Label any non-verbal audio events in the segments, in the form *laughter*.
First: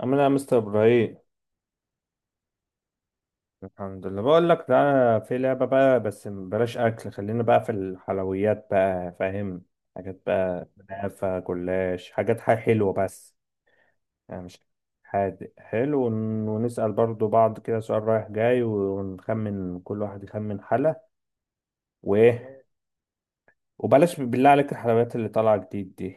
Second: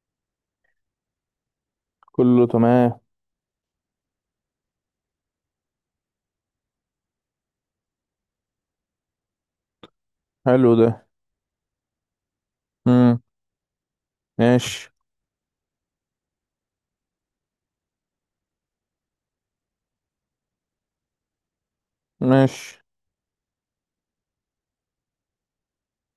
عامل ايه يا مستر ابراهيم؟ كله تمام. الحمد لله. بقول لك تعالى في لعبه بقى، بس بلاش اكل، خلينا بقى في الحلويات بقى، فاهم؟ حاجات بقى حلو ده. كنافه جلاش، حاجات، حاجة حلوه امم بس، يعني مش ماشي. حادق حلو. ونسال برضو بعض كده سؤال رايح جاي، ونخمن، كل واحد يخمن حلا وايه. ماشي. وبلاش بالله عليك الحلويات اللي طالعه جديد دي.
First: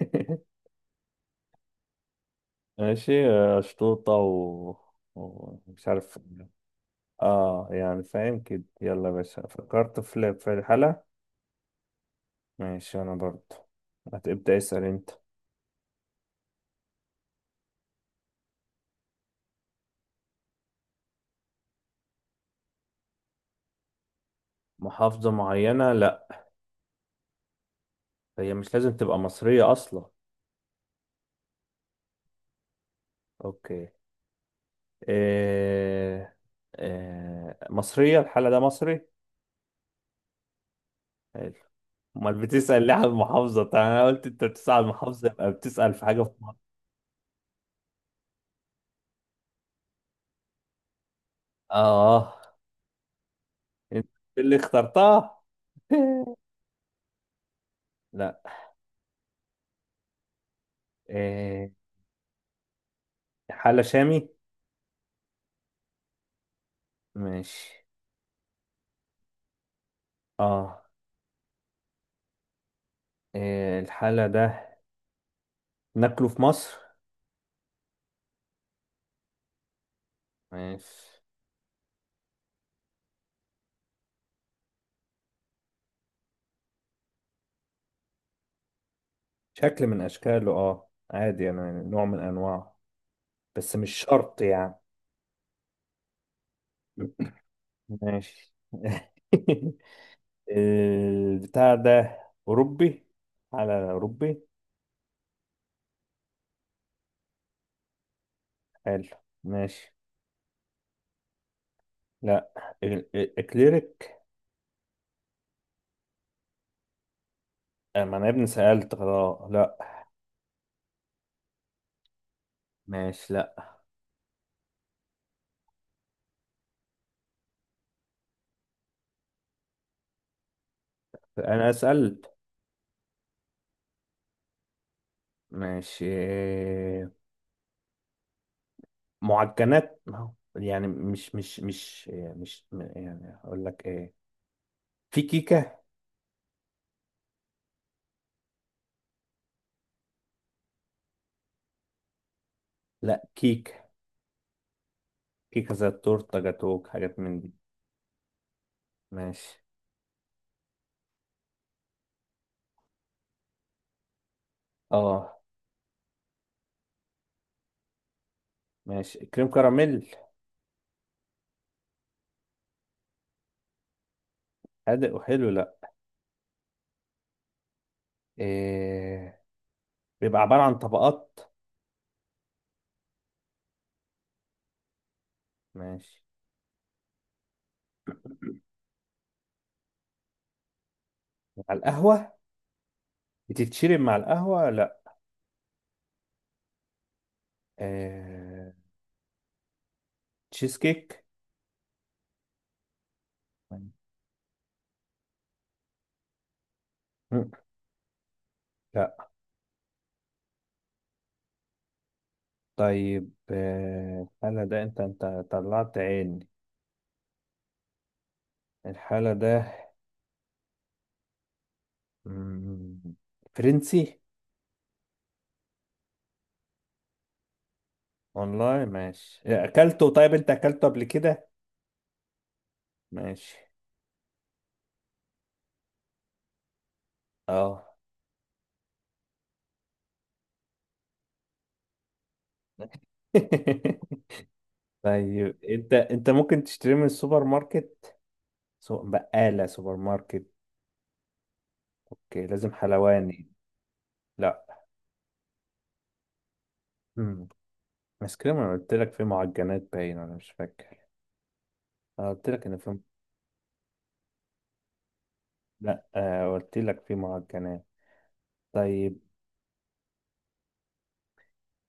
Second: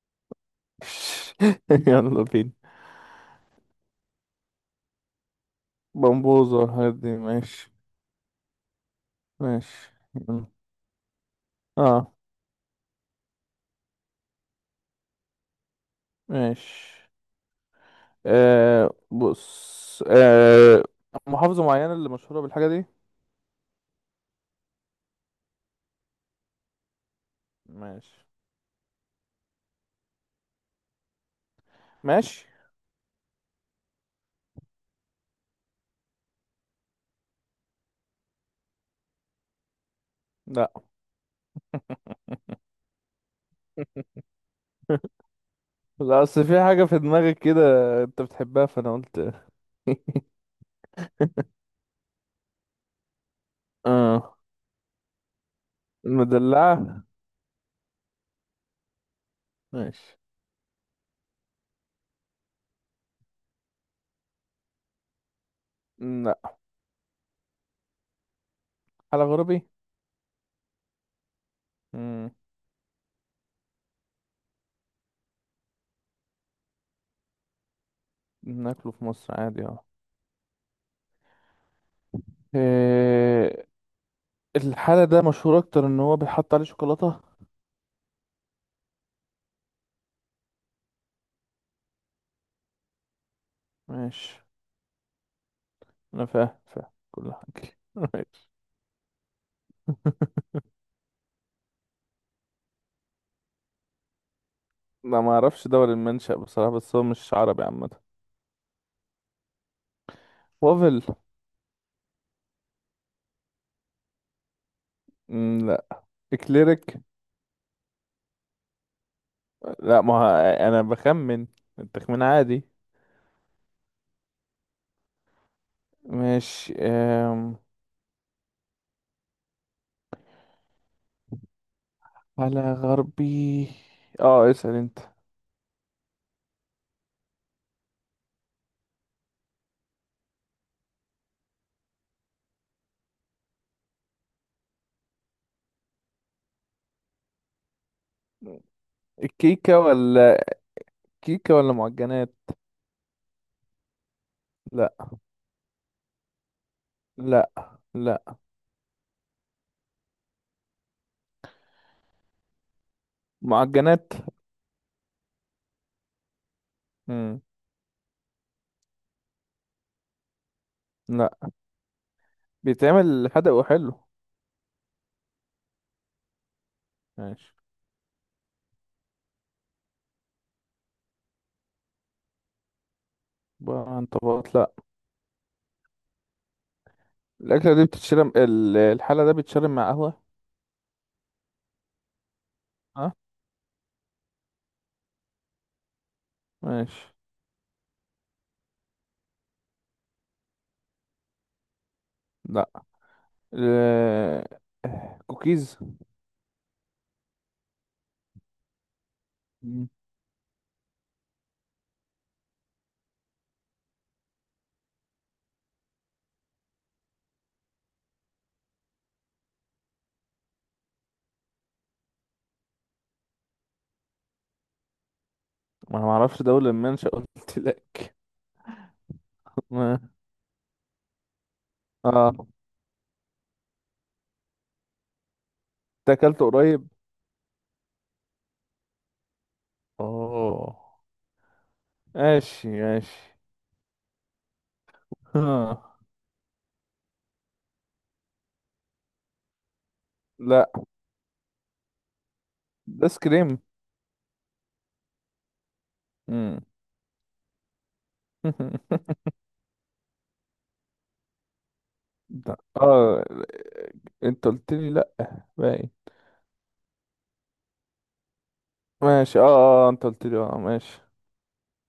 *laughs* *laughs* يلا بينا. ماشي آه، شطوطه ومش عارف. بمبوزة والحاجات دي. اه ماشي. يعني فاهم كده، يلا يا باشا، ماشي. فكرت في يلا. في الحالة. اه. ماشي، انا برضو. هتبدأ اسأل انت. ماشي. آه، بص. آه، محافظة معينة اللي مشهورة بالحاجة دي؟ محافظة معينة؟ لا، ماشي. هي مش لازم تبقى مصرية اصلا. ماشي. اوكي. إيه... مصرية الحالة ده؟ مصري. لا. حلو. امال بتسأل ليه على المحافظة؟ طيب انا قلت انت بتسأل على *laughs* المحافظة، يبقى بتسأل في حاجة لا، في اصل في مصر. حاجة في دماغك كده انت بتحبها فانا قلت. اه. انت اه. اللي اخترتها. *laughs* المدلعة. لا. ماشي. إيه... حالة شامي؟ لا. ماشي. حلقة غربي. اه. امم إيه الحالة ده؟ ناكله في مصر؟ ناكله في مصر عادي. اه. ماشي. آه، الحالة ده مشهور أكتر إن هو بيحط عليه شوكولاتة. شكل من اشكاله اه، عادي يعني، نوع من انواع، بس مش ماشي. شرط يعني. أنا فاهم فاهم كل حاجة. *laughs* ماشي. ماشي. *laughs* البتاع ده أوروبي؟ على أوروبي. لا، ما أعرفش دول المنشأ بصراحة بس هو مش عربي عامة. حلو. ماشي. وافل. لا. إكليريك. مم، لا. إكليريك. آه، ما أنا يا ابني سألت خلاص، لا. لا، ما ه- أنا بخمن. التخمين عادي. ماشي. لا ماشي. أنا سألت. على غربي. اه، اسأل أنت. ماشي آه، معجنات ما هو. يعني مش آه، مش م- يعني أقول لك إيه، في كيكة. الكيكة ولا كيكة ولا معجنات؟ لا، كيكة، لا. كيكه، تورته، جاتوك، حاجات من دي. لا. لا. ماشي. معجنات. اه. مم. ماشي. كريم كراميل؟ لا، بيتعمل حدق وحلو. حادق وحلو؟ لا. ماشي. إيه. بيبقى عبارة عن طبقات؟ عبارة عن طبقات؟ لا. ماشي. الأكلة دي بتتشرب ال- الحالة ده بيتشرب مع قهوة. مع القهوة؟ اه. بتتشرب مع القهوة؟ لا. ماشي. إيه. تشيز كيك؟ لا. مم. ال- كوكيز. *laughs* لا. مم. طيب آه، الحالة ده انت طلعت عيني. الحالة ده مم، فرنسي. ما انا معرفش ده ولا المنشأ قلت لك. والله ماشي *laughs* ما- اكلته؟ طيب انت اكلته قبل كده؟ اه. ماشي. ده اكلته قريب. اه. اوه. ماشي. ماشي. *laughs* طيب انت آه. انت ممكن تشتري من السوبر ماركت؟ بقالة سوبر ماركت. لا، اوكي، لازم ده ايس حلواني. كريم. لا. مم. امم. بس كده، ما قلت لك في *laughs* معجنات، باين انا مش فاكر. انا قلت لا. لك ان في. اه، انت قلت لي لا. باي. لا آه، قلت لك في معجنات. طيب. ماشي. اه. اه. آه. انت قلت لي اه. ماشي.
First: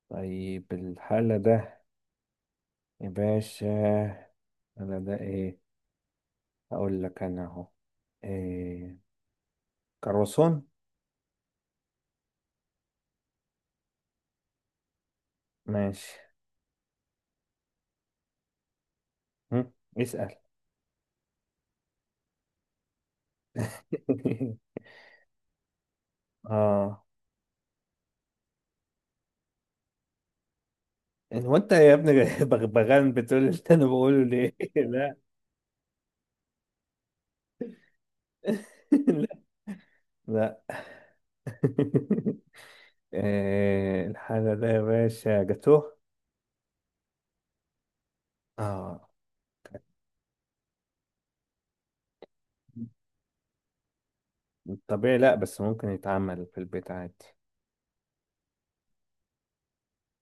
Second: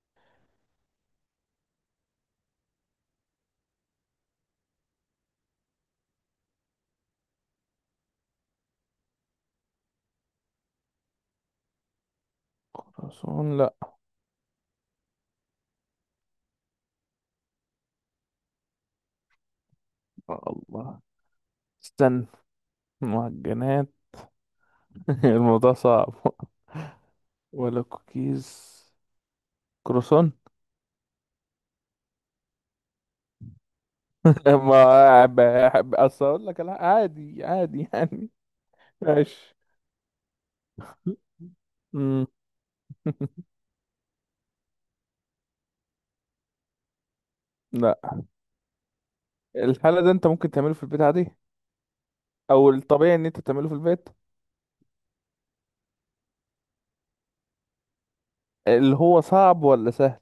طيب الحالة ده يا باشا انا ده ايه؟ اقول لك انا اهو. إيه، كروسون. خرسون. لا. ماشي. هم؟ اسأل. آه، الله. استنى. معجنات. *laughs* *laughs* الموضوع صعب. *laughs* اه. ولا كوكيز؟ كروسون. هو انت يا ابني *laughs* بغبغان، بتقول اللي انا بقوله *laughs* ليه؟ *laughs* لا. ما بحب اصل اقول لك لا، عادي عادي يعني. *laughs* *laughs* لا. ماشي. لا. امم *laughs* آه، الحالة ده يا باشا جاتوه. لا، اه. الحالة ده انت ممكن تعمله في البيت عادي. او الطبيعي ان انت تعمله في البيت. طبيعي، لا بس ممكن يتعمل في البيت عادي. اللي هو صعب ولا سهل؟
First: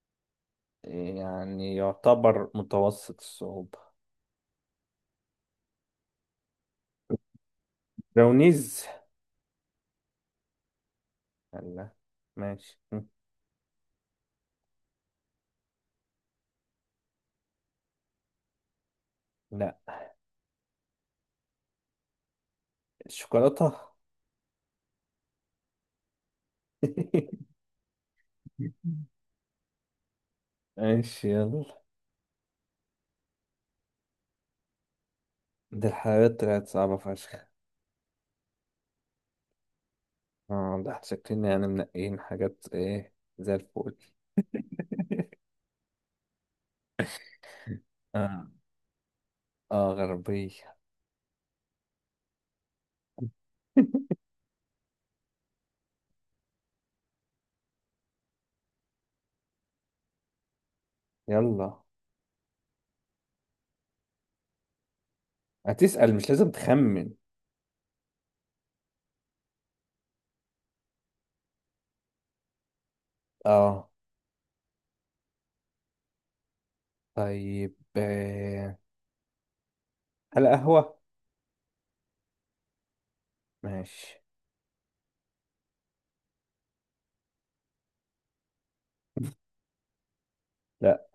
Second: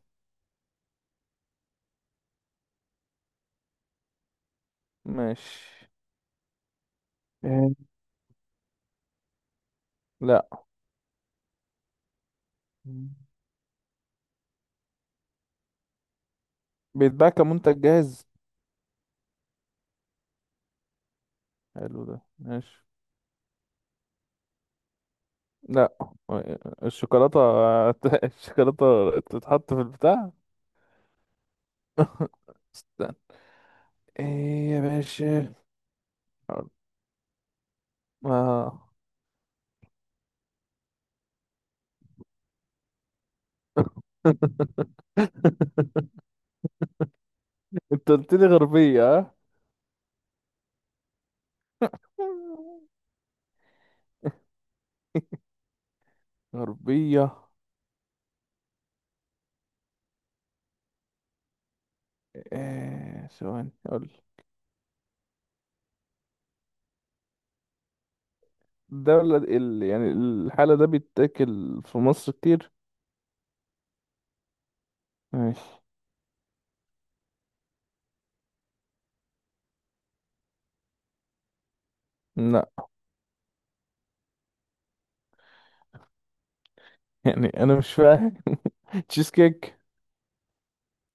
يعني يعتبر متوسط الصعوبة. ماشي. آه. براونيز؟ لا. لا. ماشي. مم. بيتباع كمنتج جاهز. لا. حلو ده. ماشي. الشوكولاتة. لا. الشوكولاتة. *laughs* *laughs* الشوكولاتة تتحط في البتاع. ماشي يلا. *laughs* استنى. ايه يا باشا؟ دي الحاجات طلعت صعبة فشخ. آه. اه، ده احنا شكلنا يعني منقيين حاجات ايه زي الفل. *laughs* انت قلت لي اه، غربية. اه غربية. ها. *laughs* غربية. يلا. آه، ثواني اقول. هتسأل، مش لازم تخمن. يعني الحالة ده بيتاكل في مصر كتير. اه. ماشي. طيب آه، هل قهوة؟ لا. ماشي. يعني انا مش فاهم. *laughs* تشيز كيك. لا.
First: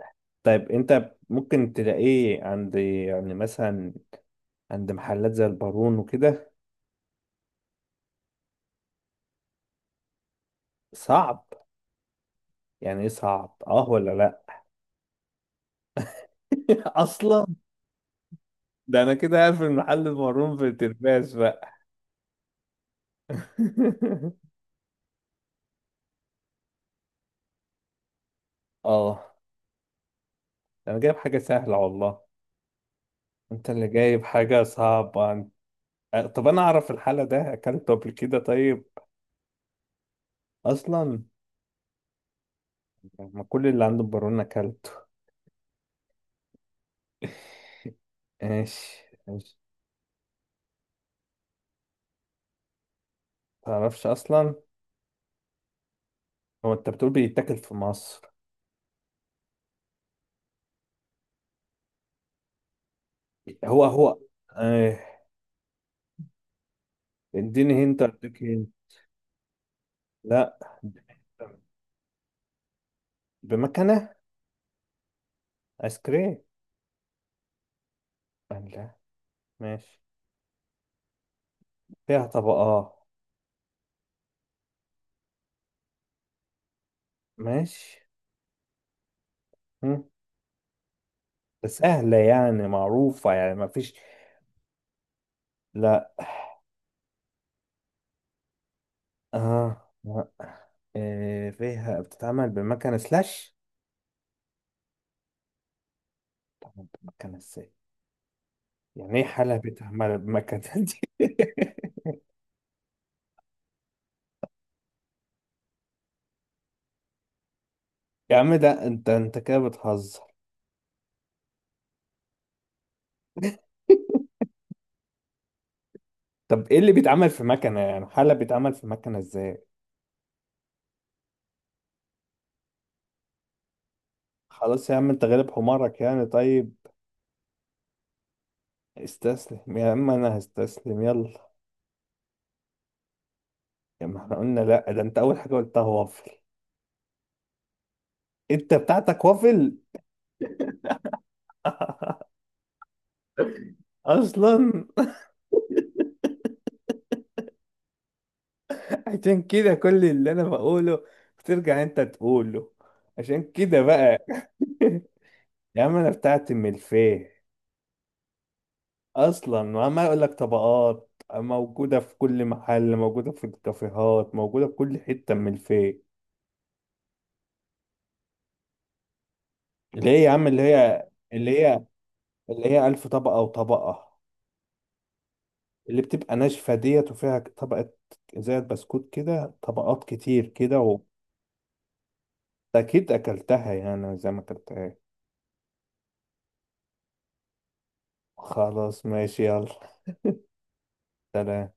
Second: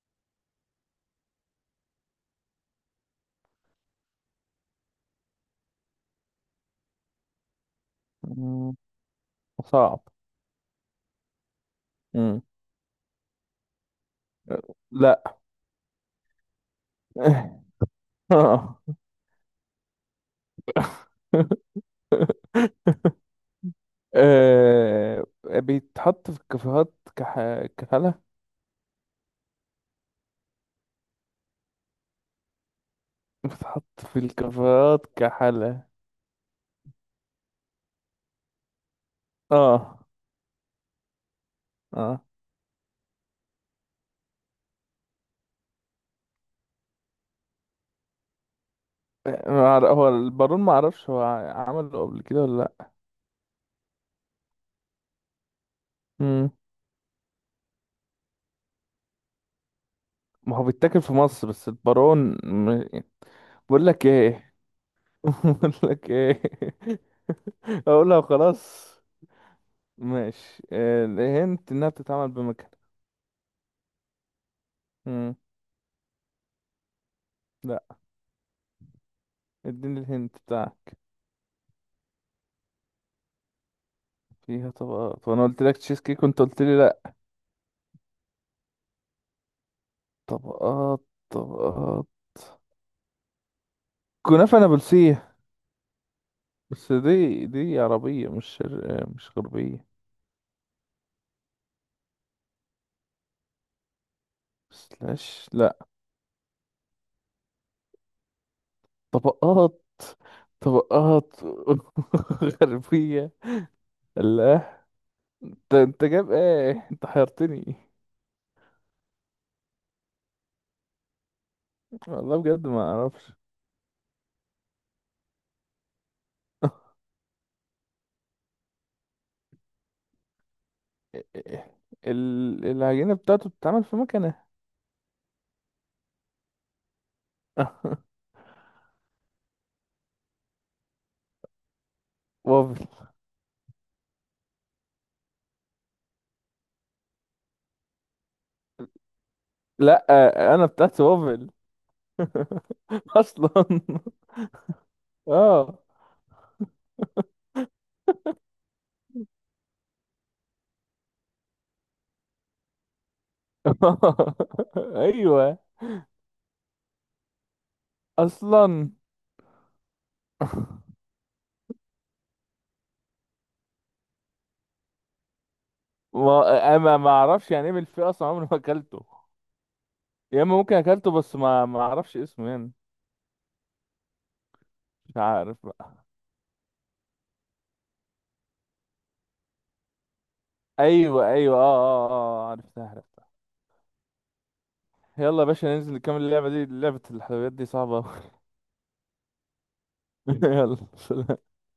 طيب انت ممكن تلاقيه عند يعني مثلا عند محلات زي البارون وكده؟ مم، صعب. صعب. مم. يعني ايه صعب؟ اه ولا لا؟ لا. *laughs* اصلا. *laughs* آه. ده انا كده قاعد في محل البارون في الترباس بقى. *laughs* آه، بيتحط في الكافيهات كحلة. اه، انا جايب حاجة سهلة والله. انت بيتحط اللي في جايب حاجة الكافيهات صعبة كحلة. آه، طب انا اعرف الحالة ده، اكلته قبل كده؟ طيب اه. اصلا اه. ما كل اللي عنده البارونة كلته. *laughs* ماشي ماشي. ما أعرف- هو البارون ما اعرفش هو عمله قبل كده ولا لا. متعرفش أصلا. مم. هو أنت بتقول بيتاكل في مصر. ما هو بيتاكل في مصر بس البارون. م- هو بقول لك هو ايه. آه. *laughs* بقول لك ايه. اديني *laughs* هنت اقولها اديك هنت. خلاص. لا. ماشي. آه، الهنت انها بتتعمل بمكنه. بمكنة. مم. آيس كريم؟ لا. لا. اديني ماشي. الهنت بتاعك. فيها طبقات. فيها طبقات وانا قلت لك تشيز كيك وانت قلت لي لا. ماشي. مم. طبقات بس طبقات. سهلة يعني، معروفة يعني، ما فيش. كنافه نابلسيه. لا. بس دي عربيه مش مش غربيه. اه لا. آه. فيها، بتتعمل بمكنة سلاش. بس لاش. بتتعمل بمكنة ازاي؟ يعني ايه حالة طبقات بتعمل بمكنة دي؟ طبقات. *laughs* *laughs* غربية. الله. انت جايب ايه؟ انت حيرتني. يا عم ده انت كده بتهزر. والله بجد ما اعرفش. طب ايه اللي *laughs* بيتعمل في مكنة يعني؟ حلة بيتعمل في مكنة ازاي؟ العجينة بتاعته بتتعمل في مكنة. خلاص يا عم، انت غالب حمارك، يعني طيب *laughs* استسلم يا عم، انا هستسلم يلا. وافل. يا ما احنا قلنا لا، ده انت اول حاجة قلتها وافل. انت بتاعتك وافل. لا، انا بتاعتي وافل. *laughs* *laughs* اصلا. اصلا. اه. عشان كده كل اللي انا بقوله بترجع انت تقوله. عشان كده بقى. *laughs* ايوه *laughs* يا عم انا بتاعتي ملفيه. اصلا. اصلا، وعمال اقول لك طبقات، موجوده في كل محل، موجوده في الكافيهات، موجوده في كل حته من الفيك. ما اعرفش يعني ايه بالفئة اصلا عمري ما اكلته. اللي هي يا يا عم، اما اللي ممكن هي، اكلته بس اللي ما هي، اعرفش اسمه اللي يعني. هي الف طبقه وطبقه، مش عارف. اللي بتبقى ناشفه ديت وفيها طبقه زي البسكوت كده، طبقات كتير كده ايوه ايوه. اه اه اه. آه، عرفتها أكيد عرفتها. اكلتها يعني، زي ما اكلتها. يلا يا باشا، ننزل نكمل اللعبه دي. لعبه الحلويات دي صعبه أوي. خلاص ماشي يلا، *laughs* يلا سلام. سلام.